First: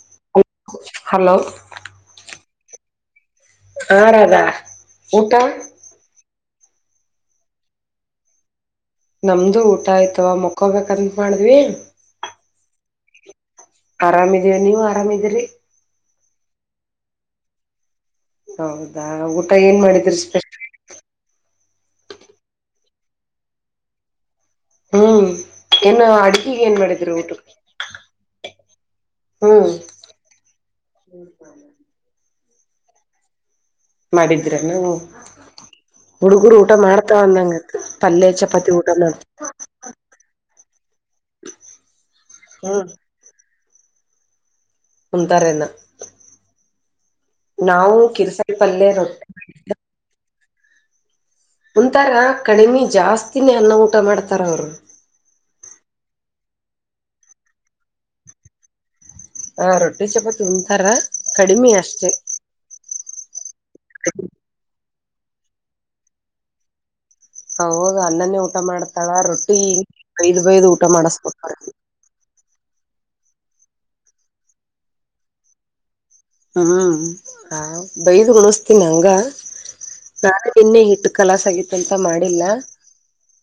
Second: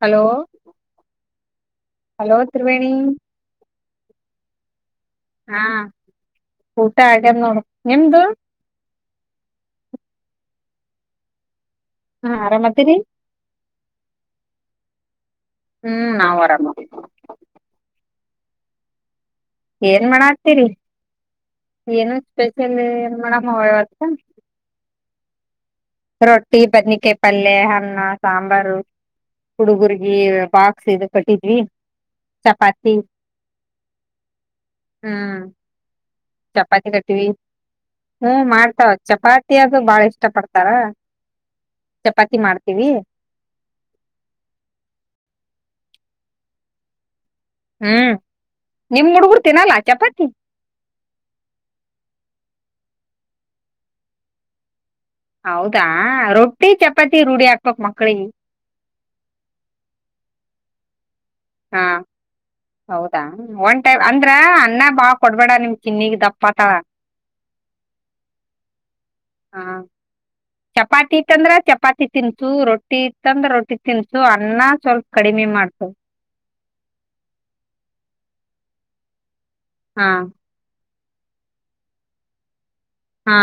Hello hello hello Triveni ಹ್ಹ್ ರಾಧಾ ಊಟ. ಹಾ ಊಟ ಆಗ್ಯದ ನೋಡ ನಿಮ್ದು. ನಮ್ದು ಊಟ ಆಯ್ತವಾ ಮುಕ್ಕೊಬೇಕಂತ ಮಾಡಿದ್ವಿ. ಹಾ ಆರಾಮ ಅದಿರು. ಆರಾಮಿದಿವಿ ನೀವು ಆರಾಮಿದಿರಿ. ಹ್ಮ್ ನಾವ್ ಆರಾಮವ. ಹೌದಾ ಊಟ ಏನ್ ಮಾಡಿದೀರ ಸ್ಪೆಷಲ್. ಏನು ಸ್ಪೆಷಲ್ ಏನ್ ಮಾಡಮ್ಮವ್ವ ಇವತ್. ಹ್ಮ ರೋಟ್ಟಿ ಬದನೆಕಾಯಿ ಪಲ್ಲೆ ಅನ್ನ ಸಾಂಬಾರ. ಹ್ಮ್ ಹುಡುಗುರ್ಗಿ ಬಾಕ್ಸ್ ಇದು ಕಟ್ಟಿದ್ವಿ ಚಪಾತಿ. ಮಾಡಿದ್ರನು. ಹ್ಮ್ ಹುಡುಗರು ಊಟ ಚಪಾತಿ ಮಾಡ್ತಾವ ಕಟ್ಟಿವಿ ಅಂದಂಗತ್ ಪಲ್ಲೆ ಹ್ಮ್ ಚಪಾತಿ ಊಟ ಮಾಡ್ತಾವ ಮಾಡ್ತ ಚಪಾತಿ ಅದು ಬಾಳ ಇಷ್ಟ ಚಪಾತಿ ಮಾಡ್ತೀವಿ. ಹ್ಮ್ ಉಣುಥಾರೇನು. ಹ್ಮ್ ಪಲ್ಯ ನಿಮ್ ರೊಟ್ಟಿ ಹುಡುಗುರು ತಿನ್ನಲ್ಲ ಚಪಾತಿ. ಉಣತಾರ ಕಡಿಮೆ ಜಾಸ್ತಿನೇ ಅನ್ನ ಊಟ ಮಾಡ್ತಾರ ಅವರು. ಹೌದಾ ರೊಟ್ಟಿ ಚಪಾತಿ ರೂಢಿ ಹಾಕ್ಬೇಕು ಮಕ್ಳಿಗೆ. ಹ ರೊಟ್ಟಿ ಚಪಾತ್ ಉಣ್ತಾರ ಕಡಿಮಿ ಹಾ ಅಷ್ಟೆ. ಹೌದಾ ಒಂದ್ ಟೈಮ್ ಅಂದ್ರ ಅನ್ನ ಬಾಳ್ ಕೊಡ್ಬೇಡ ನಿಮ್ ಚಿನ್ನಗ್ ದಪ್ಪ ಆತಾಳ ಹ ಹೌದು ಅನ್ನನೇ ಊಟ ಮಾಡ್ತ ಮಾಡ್ತಾಳ ರೊಟ್ಟಿ ಹ ಬೈದ ಬೈದು ಊಟ ಚಪಾತಿ ಇತ್ತಂದ್ರ ಮಾಡಿಸಬೇಕು. ಚಪಾತಿ ತಿನ್ಸು ರೊಟ್ಟಿ ಇತಂದ್ರ ರೊಟ್ಟಿ ತಿನ್ಸು ಅನ್ನ ಸ್ವಲ್ಪ ಕಡಿಮೆ ಮಾಡ್ಸು ಹ್ಮ್ ಹ ಬೈದ್ ಉಣಸ್ತೀನ್ ಹಂಗ ಹಾ ರಾತ್ [unintelligible] ಇಟ್ಟ ಕಲಾಸ ಆಗಿತ್ ಅಂತ ಮಾಡಿಲ್ಲ. ಹಾ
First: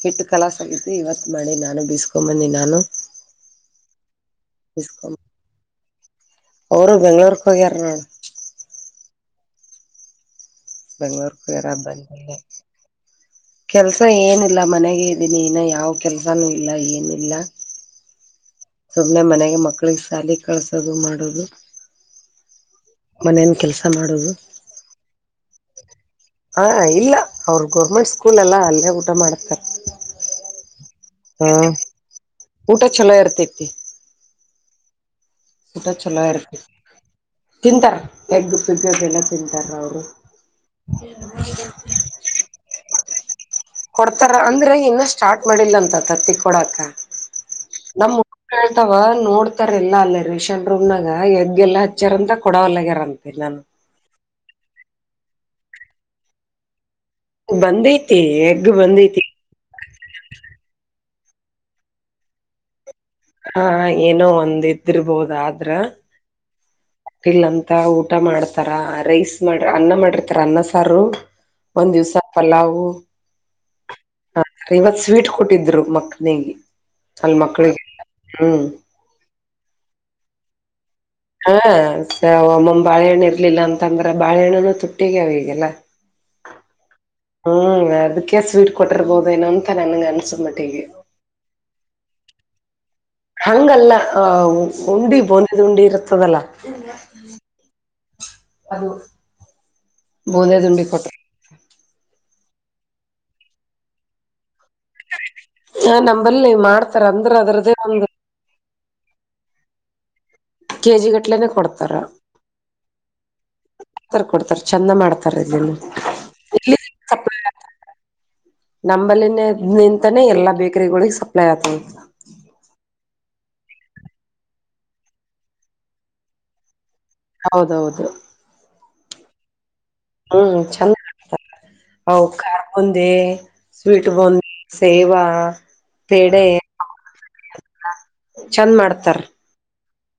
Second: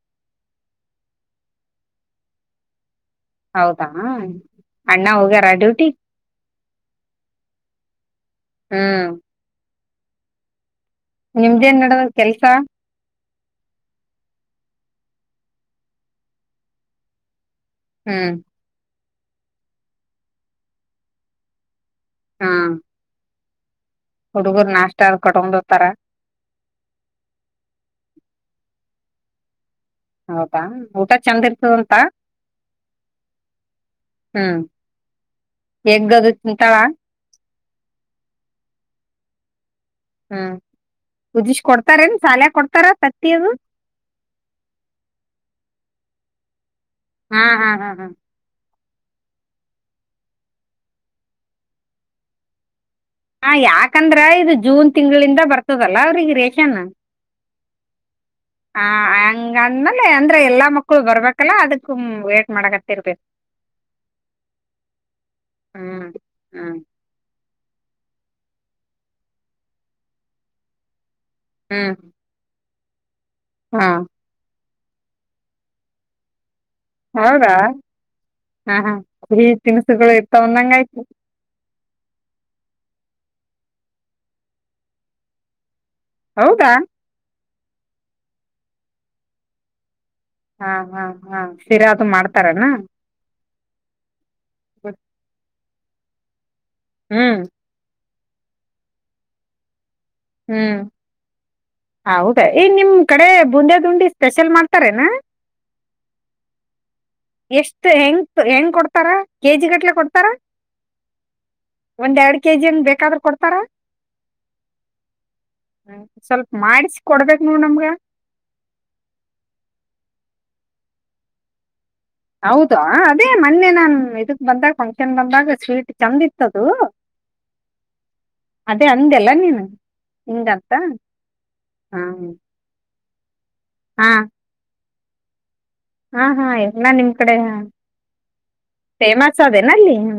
ಹಿಟ್ಟು ಕಲಾಸ್ ಆಗತಿ ಇವತ್ ಮಾಡಿ ನಾನು ಬೀಸ್ಕೊಂದೀ ಬಂದಿ ನಾನು. ಹೌದಾ ಅಣ್ಣ ಬೀಸ್ಕೊಂಬ ಹೋಗ್ಯಾರ ಡ್ಯೂಟಿಗ. ಅವರು ಬೆಂಗ್ಳೂರ್ಕ ಹೋಗ್ಯರ ನೋಡ್. ಹ್ಮ್ ಬೆಂಗ್ಳೂರ್ ಗೆ ಹೋಗ್ಯರ ನಿಮ್ದೇನ್ ನಡದದ ಬಂದಿಲ್ಲ ಕೆಲ್ಸ ಇನ್ನ. ಕೆಲ್ಸ ಏನಿಲ್ಲ ಮನೆಗೆ ಇದ್ದೀನಿ ಇನ ಯಾವ ಕೆಲ್ಸಾನೂ ಇಲ್ಲ ಏನಿಲ್ಲ. ಹ್ಮ್ ಸುಮ್ಮನೆ ಮನೆಗೆ ಮಕ್ಕಳಿಗೆ ಸಾಲಿ ಕಳ್ಸೋದು ಮಾಡೋದು. ಹಾ ಮನೇನ ಕೆಲಸ ಹುಡುಗರು ನಾಷ್ಟ ಕಟ್ಟೊಂಡ ಹ ಇಲ್ಲ ಅವ್ರ ಗೋರ್ಮೆಂಟ್ ಸ್ಕೂಲ್ ಅಲ್ಲ ಅಲ್ಲೇ ಊಟ ಮಾಡ್ತಾರ. ಹೌದಾ ಊಟ ಚೆಂದ ಇರ್ತದಂತ ಊಟ ಚಲೋ ಇರ್ತೈತಿ ಹ್ಮ್. ಊಟ ಎಗ್ ಚಲೋ ಅದು ಇರ್ತದ ತಿಂತಾಳ ತಿಂತಾರ ಎಗ್ ಪಿಗ್ ಅದು ಎಲ್ಲ ತಿಂತಾರ ಅವ ಹ್ಮ್ ಕುದಿಸಿ ಕೊಡ್ತಾರೇನ್ ಸಾಲ್ಯಗ ಕೊಡ್ತಾರ ತತ್ತಿಯದು. ಕೊಡ್ತಾರ ಅಂದ್ರೆ ಇನ್ನ ಸ್ಟಾರ್ಟ್ ಮಾಡಿಲ್ಲ ಅಂತ್ ತತ್ತಿ ಕೊಡಾಕ. ಹಾ ಹಾ ಹಾ ಹಾ. ಅಥವ ನೋಡ್ತಾರಲ್ಲ ಅಲ್ಲ ರೇಷನ್ ರೂಮ್ನಾಗ ಎಗ್ಗೆಲ್ಲ [unintelligible] ಕೊಡಲ್ಲಗ್ಯಾರ ಹಾ [unintelligible] ಯಾಕಂದ್ರ ಇದು ಜೂನ್ ತಿಂಗಳಿಂದ ಬರ್ತದಲ್ಲ ಅವ್ರಿಗೆ ರೇಷನ್. ಬಂದೈತಿ ಎಗ್ [inaudible] ಹ ಬಂದೈತಿ ಹಂಗಂದ್ಮೇಲೆ ಅಂದ್ರೆ ಎಲ್ಲಾ ಮಕ್ಕಳ ಬರ್ಬೇಕಲ್ಲ ಅದಕ್ಕ ವೇಟ್ ಮಾಡಕತ್ತ ಇರ್ಬೇಕು ಹಾ ಏನೋ ಒಂದ್ ಇದ್ದಿರ್ಬೋದ ಆದ್ರ ಹ್ಮ್ ಹ್ಮ್ ಇಲ್ಲಂತ ಊಟ ಮಾಡ್ತಾರ ರೈಸ್ ಮಾಡ ಅನ್ನ ಮಾಡಿರ್ತಾರ ಅನ್ನ ಸಾರು ಒಂದ್ ದಿವ್ಸ ಪಲವು ಹಾ ಇವತ್ ಸ್ವೀಟ್ ಕೊಟ್ಟಿದ್ರು ಮಕ್ನಿಗೆ ಅಲ್ ಹೌದಾ ಮಕ್ಳಿಗೆ ಹ್ಮ್ ಹ ಹಾ ಈ ತಿನಿಸುಗಳು ಇರ್ತವಂದಂಗ ಆಯ್ತು ಹಾ ಒಮ್ಮಮ್ಮ ಬಾಳೆಹಣ್ಣು ಇರ್ಲಿಲ್ಲ ಅಂತಂದ್ರ ಬಾಳೆಹಣ್ಣನು ತುಟ್ಟಿಗೆ ಅವಗೆಲ್ಲ ಹೌದಾ ಹ್ಮ್ ಅದಕ್ಕೆ ಸ್ವೀಟ್ ಕೊಟ್ಟಿರ್ಬೋದ ಏನ ಅಂತ ನನ್ಗನ್ ಹಾ ಹಾ ಹಾ ಶರಿಯಾದದು ಮಾಡ್ತಾರನಾ ಹಂಗಲ್ಲ ಆ ಉಂಡಿ ಬೋನಿದ್ ಉಂಡಿ ಇರ್ತದಲ್ಲ ಹ್ಮ್ [inaudible] ಅದು ಬೋಂದದುಂಡಿ ಕೊಟ್ಟ ಹಾ ಹೌದಾ ಈನ್ ನಿಮ್ ಕಡೆ ಬುಂದೇದುಂಡಿ ಸ್ಪೆಷಲ್ ಮಾಡ್ ನಾ ಆ ನಂಬಲ್ಲಿ ಮಾಡ್ತಾರ ಅಂದ್ರ [inaudible] ಅದರದೇ ಎಷ್ಟು ಒಂದು ಹೆಂಗ ಹೆಂಗ್ ಕೊಡ್ತಾರ ಕೆಜಿ ಗಟ್ಲೆ ಕೊಡ್ತಾರಾ ಕೆಜಿ ಗಟ್ಲೆನೆ ಕೊಡ್ತಾರ [inaudible] ಒಂದೆರಡು ಕೆಜಿನ್ ಬೇಕಾದ್ರೂ ಕೊಡ್ತಾರ [inaudible] ಕೊಡ್ತಾರ ಕೊಡ್ತಾರ ಚಂದ ಮಾಡ್ತಾರ ಇದನ್ನು ಹ್ಮ ಸ್ವಲ್ಪ ಇಲ್ಲಿ ಮಾಡಿಸಿ ಸಪ್ಲೈ ಕೊಡ್ಬೇಕಕ್ ನ ನಮ್ಗ ನಂಬಲ್ಲಿನ ನಿಂತಾನೇ ಎಲ್ಲಾ ಬೇಕರಿಗಳಿಗೆ ಸಪ್ಲೈ ಆತ ಹೌದು ಅದೇ ಮೊನ್ನೆ ನಾನ್ ಇದಕ್ ಬಂದಾಗ ಫಂಕ್ಷನ್ ಬಂದಾಗ ಸ್ವೀಟ್ ಚೆಂದ ಇತ್ತದು ಹೌದೌದು ಹಂಗೆಲ್ಲ ನೀನು ಹ್ಮ್ ಹಂಗಂತ ಚಂದ ಮಾಡ್ತಾರ. ಹಾ [inaudible] ಅವು ಖಾರ ಬೂಂದಿ ಸ್ವೀಟ್ ಬಾಂದ ಸೇವಾ ಹಾ ಪೇಡೆ ಹಾ ಎಲ್ಲ ನಿಮ್ ಕಡೆ ಹ ಚಂದ ಮಾಡ್ತಾರ ಫೇಮಸ್ ಅದೇನ ಅಲ್ಲಿ ಹ್ಮ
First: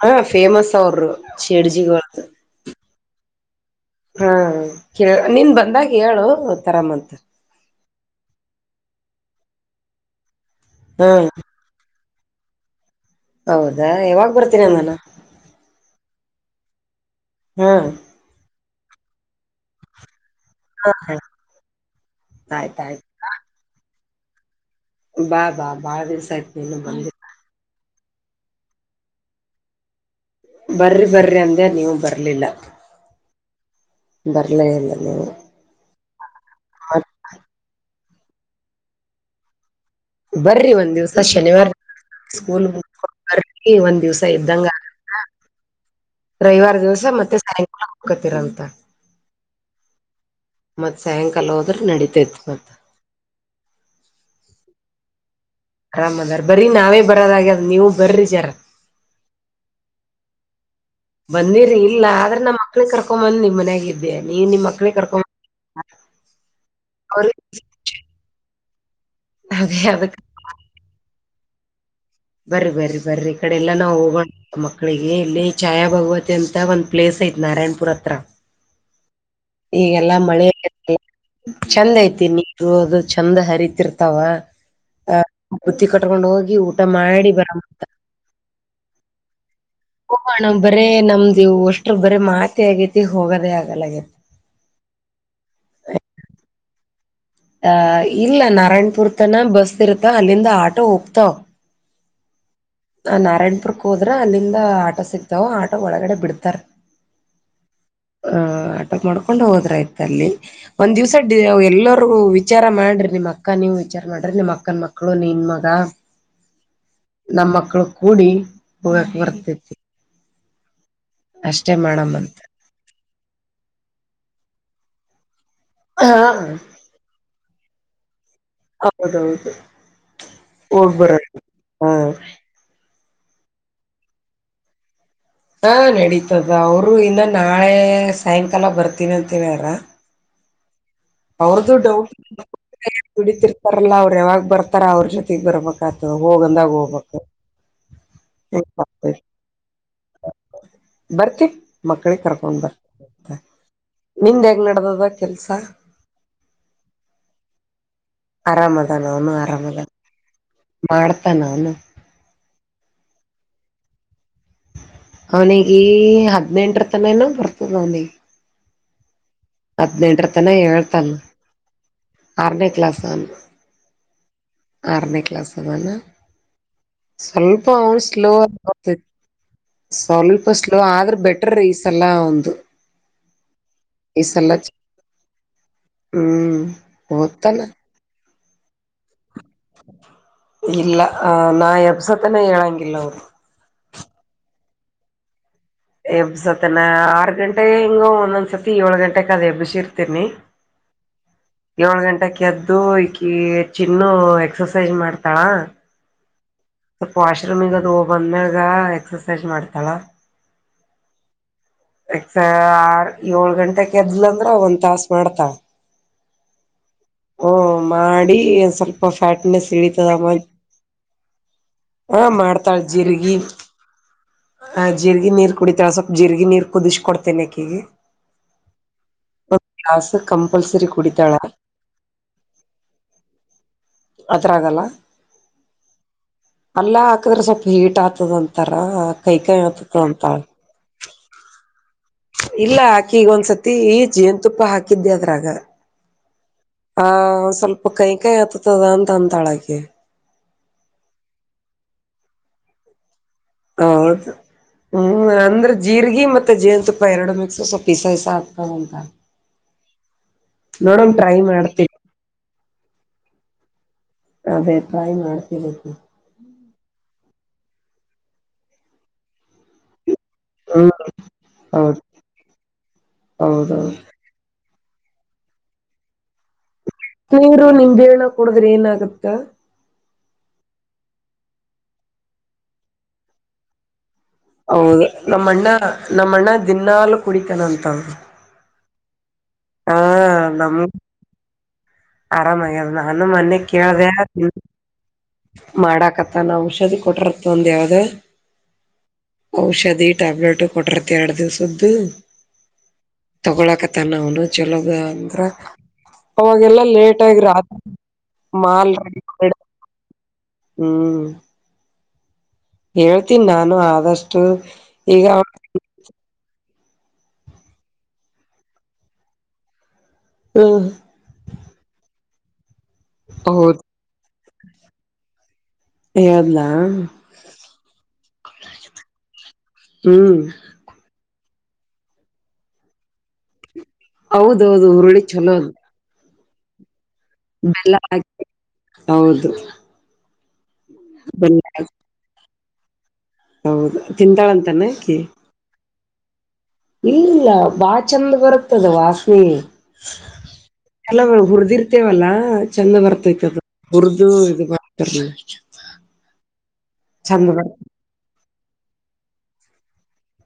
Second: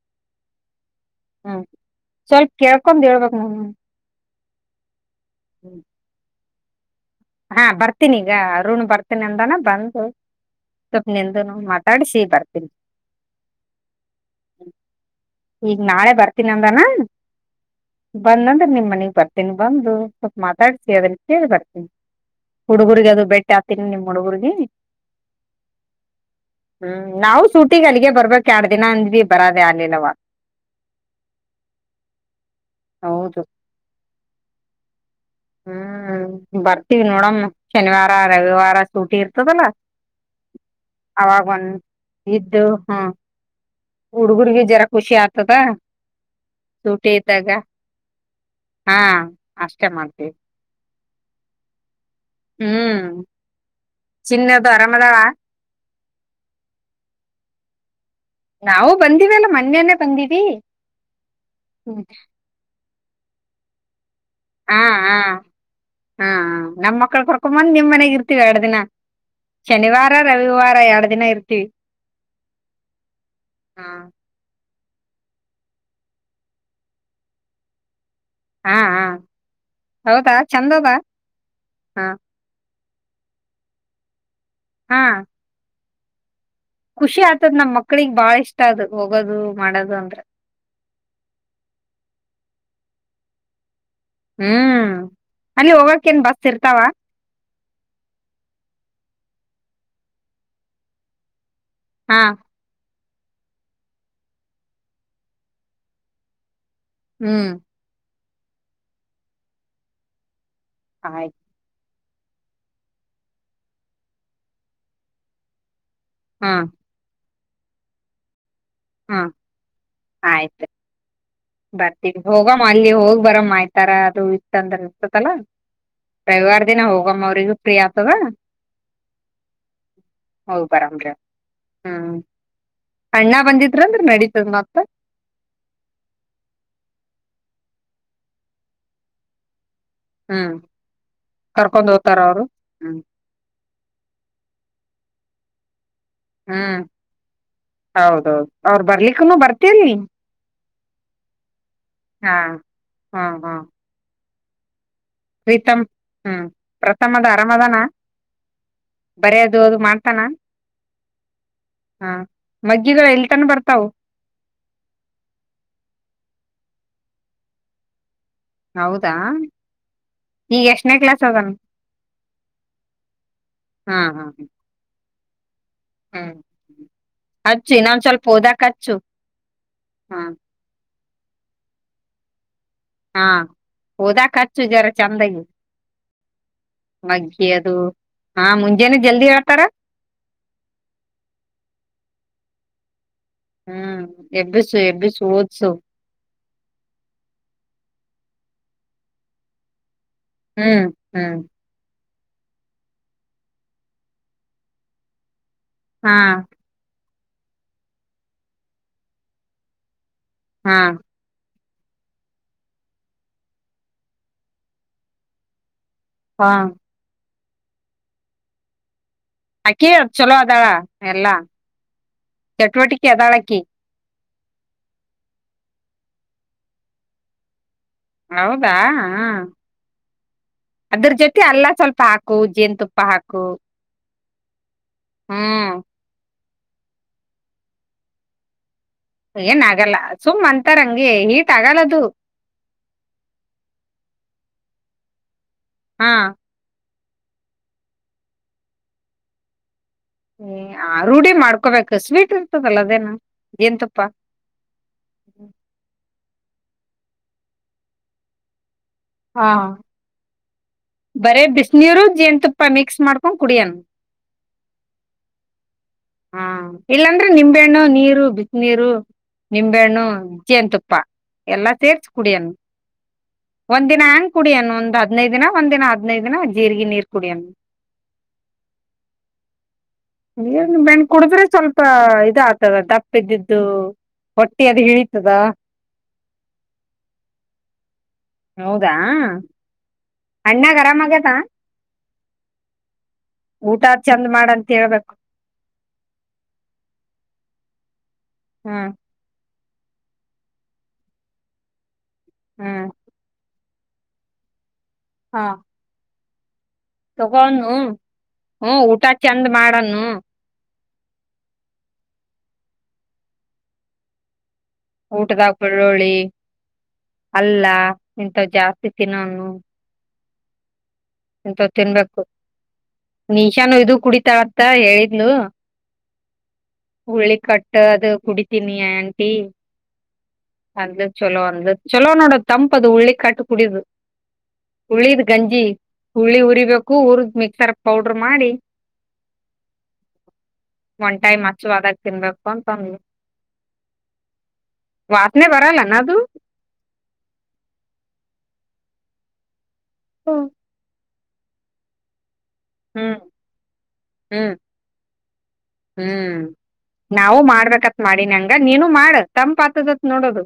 ಹಾ ಫೇಮಸ್ ಅವರು ಶೇಡ್ಜಿ್ದ ಸ್ವಲ್ಪ ಕೇಳ್ಕೊಂಡ್ ಹೇಳ್ಬೇಕು ನಾನು ಹಾ ಕ ನಿನ್ ಹ್ಮ್. ಬಂದಾಗ ಹೇಳು ತರಾಮಂತ ಹಾ ಬರ್ತೀನಿ ಈಗ ಅರುಣ್ ಬರ್ತೀನಿ ಅಂದಾನ ಬಂದು ಹಾ ಸ್ವಪ್ನೆಂದು ಮಾತಾಡ್ಸ ಬರ್ತೀನಿ ಹೌದಾ ಯಾವಾಗ್ ಬರ್ತೀನಿ ನಾನು ಈಗ ನಾಳೆ ಬರ್ತೀನಿ ನಂದಾನ ಬಂದಂದ್ರ ನಿಮಮ್ಮ್ ಮನೆಗ್ ಬರ್ತೀನಿ ಬಂದು ಸ್ವಲ್ಪ ಮಾತಾಡ್ಸ ಅದನ್ನ ಕೇಳಿ ಬರ್ತೀನಿ ಆಯ್ತ ಆಯ್ತು ಹುಡುಗರ್ರಿಗೆ ಅದು ಬೆಟ್ಟಿ ಹತೀನಿ ನಿಮ್ ಹುಡುಗರ ಬಾ ಬಾ ಬಾಳ ದಿವ್ಸ ಆಯ್ತು ನೀನು ಬಂದ ತ್ತ ಅಲ್ಲಿಗೆ ಬರ್ಬೇಕಕ್ ಎರಡ್ ದಿನ ಅಂದ್ ಬರದೇ ಆಗ್ಲಿಲ್ಲವ ಬರ್ರಿ ಬರ್ರಿ ಅಂದೆ ನೀವು ಬರ್ಲಿಲ್ಲ ಹೌದು ಬರ್ಲ ಇಲ್ಲ ನೀವು ಹ್ಮ್ ಬರ್ತೀವಿ ನೋಡಮ ಶನಿವಾರ ರವಿವಾರ ಸೂಟಿ ಇರ್ತದಲ್ಲ ಬರ್ರಿ ಒಂದ್ ದಿವ್ಸ [inaudible] ಅವಾಗ ಶನಿವಾರ ಇದ್ದು ಸ್ಕೂಲ್ ಹ್ಮ ಬರ್ರಿ ಒಂದ್ ದಿವ್ಸ ಹುಡುಗುರ್ಗ ಇದ್ದಂಗ ಜರಾ ಖುಷಿ ಆಗ್ತದ ರವಿವಾರ ದಿವ್ಸ ಸೂಟಿ ಮತ್ತೆ ಇದ್ದಾಗ ಸಾಯಕಾಲ ಹಾಕತಿರಂತ ಹಾ ಅಷ್ಟೇ ಮಾಡ ಮತ್ ಸಾಯಂಕಾಲ ಹೋದ್ರ ನಡೀಿತೇತ್ ಮತ್ತ ಚಿನ್ನದದು ಆರಾಮ ಅದಳ ಆರಾಮ್ ಅದಾರ ಬರೀ ನಾವೇ ಬರೋದ್ಯ ನೀವು ಬರ್ರಿ ಜರ ನಾವು ಬಂದಿವ ಅಲ್ಲ ಮೊನ್ನೇನೆೇ ಬಂದೀಿವವಿ ಬಂದಿರರಿ ಇಲ್ಲ ಆದ್ರೆ ನಮ್ಮ ಮಕ್ಳಿಗೆ ಕರ್ಕೊ ಬಂದ್ ನಿಮ್ ಮನ್ಯಾಗರಿ ಹಾ ಹಾ ಹಾ ನಮ್ ಮಕ್ಳ ಅವ್ರಿ ಕರ್ಕೊ ಬಂದ್ ನಿಮ್ ಮನೆಾಗ ಇರ್ತೀವಿ ಎರಡು ದಿನ ಅದೇ ಶನಿವಾರ ಅದಕ್ ರವಿವಾರ ಎರಡು ದಿನ ಇರ್ತೀವಿ ಬರರಿ ಬರರಿ ಬರ್ರರಿ ಈ ಕಡೆ ಎಲ್ಲಾ ನಾವು ಹೋಗೋಣ ಮ ಮಕ್ಕಳಿಗೆ ಇಲ್ಲಿ ಛಾಯಾ ಭಗವತಿ ಅಂತ ಒಂದು ಪ್ಲೇಸ್ ಐು ನಾರಾಯಣಪುರ ಹತ್ರ ಹಾ ಹಾ ಈಗೆಲ್ಲ ಹೌದಾ ಮಳೆ ಚಂದದ ಚಂದ ಹ ಐತಿ ನೀರುದು ಚಂದ ಹರಿತಿರ್ತಾವ ಹಾ ಆ ಬುತ್ತಿ ಕಟ್ಕೊಂಡ್ ಹೋಗಿ. ಊಟ ಖುಷಿ ಮಾಡಿ ಆತದ್ ನಮ್ ಬರಮಂತ ಮಕ್ಳಿಗ್ ಬಾಳ ಇಷ್ಟ ಅದ ಹೋಗೋದು. ಮಾಡೋದು ಅಂದ್ರ ಹೋಗೋಣ ಬರೇ ನಮ್ದ ಇವು ಅಷ್ಟ್ರ ಬರ ಮಾತಿ ಆಗೇತಿ ಹೋಗೋದೇ ಆಗಲ್ಲಗೇ. ಹ್ಮ್ ಅಲ್ಲಿ ಹೋಗಕೇನ್ ಬಸ್ ಇರ್ತಾವ ಅ ಇಲ್ಲ ನಾರಾಯಣ್ಪುರ್ ತನ ಬಸ್ ಇರ್ತಾವ ಅಲ್ಲಿಂದ ಆಟೋ ಹೋಗ್ತಾವ. ಹಾ ಆ ನಾರಾಯಣಪುರ್ಕ್ ಹೋದ್ರ ಅಲ್ಲಿಂದ ಆಟೋ ಸಿಗ್ತಾವ ಆಟೋ ಒಳ್ಗಡೆ ಬಿಡ್ತಾರ. ಹ್ಮ್ ಹ ಆಟೋ ಮಾಡ್ಕೊಂಡ್ ಹೋದ್ರ ಆ್ತ ಅಲ್ಲಿ ಒಂದ್ ದಿವ್ಸ ಆಯ್ತು ಎಲ್ ವಿಚಾರ ಮಾಡ್ರಿ ನಿಮ್ ಅಕ್ಕ ನೀವು ವಿಚಾರ ಮಾಡ್ರಿ ನಿಮ್ಮ್ ಅಕ್ಕನ ಮಕ್ಳು ನಿನ್ ಮಗ. ಹಾ ನಮ್ಮ ಮಕ್ಳು ಕೂಡಿ ಹೋಗಕ್ ಹಾ ಬರ್ತಿವ್. ಬರ್ತವಿ ಹೋಗಮ್ಮ ಅಲ್ಲಿ ಹೋಗಿ ಬರಮ್ಮ ಆಯ್ತಾರ ಅದು ಇತ್ತ ಅಂದ್ರ ಇನ್ತತಲ್ಲಾ. ಹಾ ರವಿವಾರ ದಿನ ಹೋಗಮ್ಮ ಅವ್ರಿಗೂ ಫ್ರೀ ಆತದ. ಹೌದೌದು ಹೌ ಬಾರಾಮ್ರಿ ಹೋಗ್ಬರ ಹಾ ಹ್ಮ್. ಅಣ್ಣ ಬಂದಿದ್ರ ಅಂದ್ರ ನಡೀತದ್ ಮತ್ತ. ಹಾ ನಡೀತದ ಅವ್ರು ಇನ್ನ ನಾಳೆ ಸಾಯಂಕಾಲ ಬರ್ತೀನಿ ಅಂತ ಹೇಳ್ಯಾರ್. ಹ್ಮ್ ಅವ್ರದು ಕರ್ಕೊಂಡ್ ಡೌಟ್ ಹೋತಾರ ಅವರು [unintelligible] ಹ್ಮ್ ದುಡತಿರ್ತಾರಲ್ಲ ಅವ್ರ ಯಾವಾಗ್ ಬರ್ತಾರ ಅವ್ರ ಜೊತೆಗ್ ಬರ್ಬ ತ್ ಹೋಗಂದಾಗ ಹ್ಮ್ ಹೋಗ್ಬ ಹೌದೌದು ಅವ್ರ [unintelligible] ಬರ್ಲಿಕ್ಕೂನು ಬರ್ತಿರ್ಲಿ ಬರ್ತಿ ಮಕ್ಕಳಿಗೆ ಹಾ ಕರ್ಕೊಂಡ್ ಬರ್ತ ಹಾ ಹಾ ನಿಮ್ದ ಹೆಂಗ್ ನಡ್ದದ. ಕೆಲ್ಸ ಪ್ರೀತಮ್ ಹ್ಮ್ ಪ್ರಥಮದ ಅರಮದಾನ. ಬರೆದು ಅದು ಮಾಡ್ತಾನ. ಮಾಡ್ತನ ಅವ್ನು. ಮಗ್ಗಿದು ಎಲ್ತಾನ ಬರ್ತಾವ್. ಅವ್ನಿಗೆ ಈ ಹದ್ನೆಂಟ್ರ ತನೆನೋ ಬರ್ತದ ಅವ್ನಿಗೆ. ಹೌದಾ ಹದ್ನೆಂಟ್ರ ತನ ಈಗ ಎಷ್ಟನೇ ಹೇಳ್ತನ. ಕ್ಲಾಸ್ ಅದನು ಆರ್ನೇ ಕ್ಲಾಸ್ ಆನ್. ಹಾ ಹಾ ಆರ್ನೇ ಕ್ಲಾಸ್ ಅದನ. ಹ್ಮ್ ಸ್ವಲ್ಪ ಹಚ್ಚು ಅವ್ನು ಇನ್ನೊಂದ್ ಸ್ವಲ್ಪ ಓದಾಕ್ ಹಚ್ಚು ಸ್ಲೋತ ಹ ಸ್ವಲ್ಪ ಸ್ಲೋ ಆದ್ರ. ಬೆಟರ್ ಈಸಲ ಅವ್ನದು. ಹಾ ಓದಾಕ್ ಖರ್ಚು ಜರ ಚಂದಗೆ. ಹ್ಮ್ ಓದ್ತಾನ ಮಗ್ಗಯದು ಆ ಮುಂಜಾನೆ ಜಲ್ದಿ ಏಳ್ ಇಲ್ಲ ಅ ನಾ ಎಬ್ಸತನೇ ಹೇಳಂಗಿಲ್ಲ ಅವ್ನು. ಹ್ಮ್ ಎಬಿಸ್ ಎಬಿಸ್ ಒದ್ಸು. ಬ್ ಸತನ ಆರ್ ಗಂಟೆ ಹಿಂಗೂ ಒಂದೊಂದ್ ಸರ್ತಿ ಏಳು ಗಂಟೆಗ್ ಅದ್ ಹೆಬ್ಸೀರ್ ತಿನಿ ಹ್ಮ್ ಹ್ಮ್ ಯೋಳ್ ಗಂಟ್ ಕೆದ್ದು ಈಕಿ ಚಿನ್ನು ಎಕ್ಸಸೈಜ್ ಮಾಡ್ತಾಳ. ಹಾ ಸ್ವಲ್ಪ ವಾಶ್ರೂಮಿಗ್ ಅದು ಹೋಗ್ ಬಂದ್ಮ್ಯಾಗ ಎಕ್ಸರ್ಸೈಜ್ ಮಾಡ್ತಾಳ. ಹಾ ಎಕ್ಸಾರ್ ಯೋಳ್ ಗಂಟೆಗ್ ಯದ್ಲಂದ್ರೆ ಒಂದ್ ತಾಸ ಮಾಡ್ತಳ್. ಪಾ ಓ ಮಾಡಿ ಒಂದ್ ಸ್ವಲ್ಪ ಫ್ಯಾಟ್ನೆಸ್ ಅಕಿ ಇಳಿತದ. ಚಲೋ ಅದಾಳ ಎಲ್ಲಾ ಹಾ ಮಾಡ್ತಾಳ್ ಚಟುವಟಿಕೆ ಜೀರ್ಗಿ ಅದಾಳಕಿ ಆ ಜೀರ್ಗಿ ನೀರ್ ಕುಡಿತಾಳ್ ಸ್ವಲ್ ಜಿರ್ರಿಗಿ ನೀರ್ ಕುದಿಸ್ ಕೊಡ್ತಿನ್ ಅಕಿಗಿ. ಹೌದಾ ಹ ಕಂಪಲ್ಸರಿ ಅದ್ರ ಜೊತೆ ಕುಡಿತಾಳ ಅಲ್ಲಾ ಸ್ವಲ್ಪ ಹಾಕು ಜೇನ್ ತುಪ್ಪ ಹಾಕು. ಅದ್ರ ಗಲ್ಲ ಹ್ಮ್ ಅಲ್ಲಾ ಹಾಕದ್ರೆ ಸ್ವಲ್ಪ ಹೀಟ ಆಗ್ತದ ಅಂತ. ಹಾ ಕೈ ಕೈ ಏನ್ ಆಗಲ್ಲ ಹತ್ತುಕೊಂತಾಳ ಸುಮ್ ಅಂತಾರಂಗೆ ಹೀಟ್ ಆಗಲ್ಲದು ಇಲ್ಲ ಆಕಿ ಈಗ ಒಂದ್ಸತಿ ಜೇನು ತುಪ್ಪ ಹಾಕಿದ್ದೆ ಅದ್ರಾಗ. ಹಾ ಹ ಸ್ವಲ್ಪ ಕಹಿ ಕಹಿ ಹತ್ತದ ಅಂತ ಅಂತಾಳಕಿ ಏ ಆ ರೂಢಿ ಮಾಡ್ಕೋಬೇಕು ಸ್ವೀಟ ಇರ್ತದಲ್ಲ ಅದೇನು ಹೌದು ಹ್ಮ್ ಅಂದ್ರೆ ಜೀರ್ಗಿ ಮತ್ತ ಜೇನು ತುಪ್ಪ ಎರಡು ಮಿಕ್ಸ ಸ್ವಲ್ಪ ಇಸ ಇಸ ಆಗ್ತದ ಹಾ ನೋಡಮ್ ಟ್ರೈ ಬರೇ ಮಾಡ್ತೀವಿ ಬಿಸಿನೀರು ಜೇನ್ತುಪ್ಪ ಮಿಕ್ಸ್ ಮಾಡ್ಕೊಂಡ್ ಕುಡಿಯಣ. ಅಭಿಪ್ರಾಯ ಮಾಡಸಲಿಕ್ಕು ಹ ಇಲ್ಲಾಂದ್ರೆ ನಿಂಬೆಹಣ್ಣು ನೀರು ಬಿಸ ನೀರು ನಿಂಬೆಹಣ್ಣು ಹ್ಮ್ ತುಪ್ಪ ಎಲ್ಲಾ ಹೌದು ಸೇರ್ಸ ಕುಡಿಯನ್ನು ಹೌದೌದು ಒಂದಿನ ಹಂಗ ಕುಡಿನ ಒಂದು ಹದಿನೈದು ದಿನ ಒಂದ ದಿನ ಹದಿನೈದು ದಿನ ಜೀರಿಗೆ ನೀರ್ ಕುಡಿಯನ್ ನೀರು ನಿಂಬೆ ಹಣ್ಣು ಕುಡಿದ್ರೆ ಏನಾಗತ್ತ ನೀರು ನಿಂಬೆ ಹಣ್ಣು ಕುಡಿದ್ರೆ ಸ್ವಲ್ಪ ಇದ ಆಗ್ತದ ದಪ್ಪ ಇದ್ದಿದ್ದು ಹೊಟ್ಟಿ ಅದು ಹೌದು ಇಳಿತದ ನಮ್ಮ ಅಣ್ಣ ನಮ್ಮಣ್ಣ ದಿನಾಲು ಕುಡಿತನ ಅಂತ ಹೌದ ಅಣ್ಣಗ ಅರಾಮ ಅಗ್ಯಾದ ಹಾ ಆರಾಮಗ್ಯದ ನಾನು ಮೊನ್ನೆ ಕೇಳ್ದಾ ಚಂದ್ ಮಾಡಂತ ಹೇಳ್ಬೇಕು ಮಾಡಾಕತ್ತ ನಾ ಔಷಧಿ ಕೊಟ್ರತ ಒಂದ ಯಾವ್ದ ಹ್ಮ್ ಔಷಧಿ ಟ್ಯಾಬ್ಲೆಟ್ ಕೊಟ್ಟರತ ಎರಡು ದಿವ್ಸದ್ದು ಹ್ಮ್ ತೊಗೊಳಕಾತನ್ ಅವನು ಚೊಲೋ ಹಾ ಆಗ್ಯಾನ ಅವಾಗೆಲ್ಲಾ ಲೇಟ್ ಆಗಿ ತಗೋನು ಹ್ಮ್ ಊಟ ರಾತ್ರಿಮಾಲಾ ಚಂದ್ [unintelligible] ಮಾಡನು ಹ್ಮ್ ಹೇಳ್ತೀನ ನಾನು ಆದಷ್ಟು ಈಗ ಊಟದಾಗ ಬಳ್ಳೂಳಿ ಅಲ್ಲ ಇಂತ ಜಾಸ್ತಿ ತಿನ್ನೋನು ಹ್ಮ ಹಿಂತದು ತಿನ್ಬೇಕು ನೀಶಾನು ಹೌದು ಇದು ಕುಡಿತಾಳ ಅಂತ ಹೇಳಿದ್ಲು ಹೇಳ್ದ್ಲಾ ಉಳಿ ಕಟ್ಟ ಅದು ಕುಡಿತೀನಿಯ ಆಂಟಿ ಹ್ಮ್ ಅಂದ್ಲು ಚಲೋ ಅಂದ ಚಲೋನೋಡ ತಂಪು ಅದು ಉಳ್ಳಿ ಕಟ್ಟ ಕುಡಿದು ಹೌದೌದು ಹುರುಳ್ಳಿ ಹುಳ್ಳಿದ್ ಗಂಜಿ ಚಲೋದು ಹುಳ್ಳಿ ಹುರಿಬೇಕು ಹುರ್ದು ಮಿಕ್ಸರ್ ಪೌಡ್ರ ಹಾಕಿ ಮಾಡಿ ಹೌದು ಒಂಟೈಮ್ ಬೆಲ್ಲ ಹಾಕಿ ಹಚ್ಚುವಾದಾಗ ತಿನ್ಬೇಕು ಅಂತಂದ ಹೌದು ತಿಂತಾಳಂತಾನೆಕಿ ವಾಸನೆ ಬರಲ್ಲನ ಅದು ಇಲ್ಲ ಬಾಳ ಚೆಂದ ಬರುತ್ತದ ವಾಸನಿ ಹ್ಮ ಅಲವ ಹುರಿದಿರ್ತೇವಲ್ಲಾ ಹ ಚಂದ ಹ್ಮ್ ಬರ್ತೈತದ ಹುರ್ದು ಹ್ಮ್ ಇದು ಬತಾರ ಹ್ಮ್ ನಾವು ಮಾಡ್ಬೇಕತ್ ಮಾಡಿನಿ ಹಂಗ ನೀನು ಮಾಡ ತಂಪಾತದತ್ ನೋಡ ಅದು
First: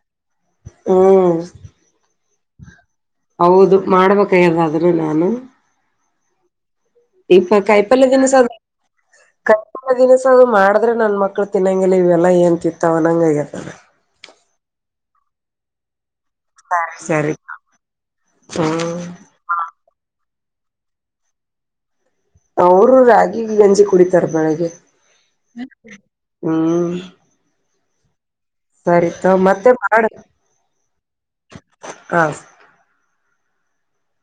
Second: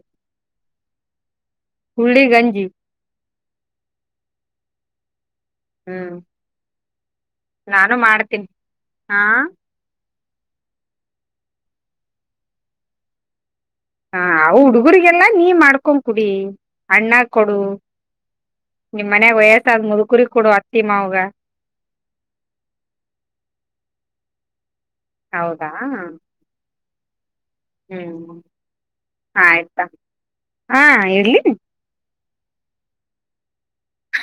ಹ್ಮ ಗಂಜಿ ಹೌದು ಮಾಡ್ಬೇಕ ಇರ್ದಾದ್ರೆ ನಾನು ಹ್ಮ್ ಇ ನಾನು ಕಾಯಿಪಲ್ಲೆ ದಿನಸ ಅ ಮಾಡ್ತೀನಿ ಹಾ ಕಾಯಲ್ಲ ದಿನಸ ಅದು ಮಾಡ್ರ ನನ್ ಮಕ್ಳು ತಿನ್ನಂಗಿಲ್ಲ ಇವೆಲ್ಲ ಏನ್ ತಿತ್ತವನಂಗ ಆಗೆದ್ ಹ ಅವ ಹುಡುಗರ್ರಿಗೆಲ್ಲಾ ನೀ ಮಾಡ್ಕೊ ಕುಡಿ ಸರಿ ಅಣ್ಣ ಸರಿ ಕೊಡು ಹ್ಮ್ ನಿಮ್ ಮನಾಗ ವಯಸ್ಸಾದ ಮುದುಕೂರಿ ಕೊಡ ಅತ್ತೀಮವುಗ ಅವರು ರಾಗಿ ಗಂಜಿ ಕುಡಿತಾರ ಬೆಳಗ್ಗೆ ಹೌದಾ ಹ್ಮ್ ಹ್ಮ್ ಸರಿ ತಗೋ ಮತ್ತೆ ಆಯ್ತಾ ಮಾಡು ಹಾ ಇರ್ಲಿ ಹಾ ಹ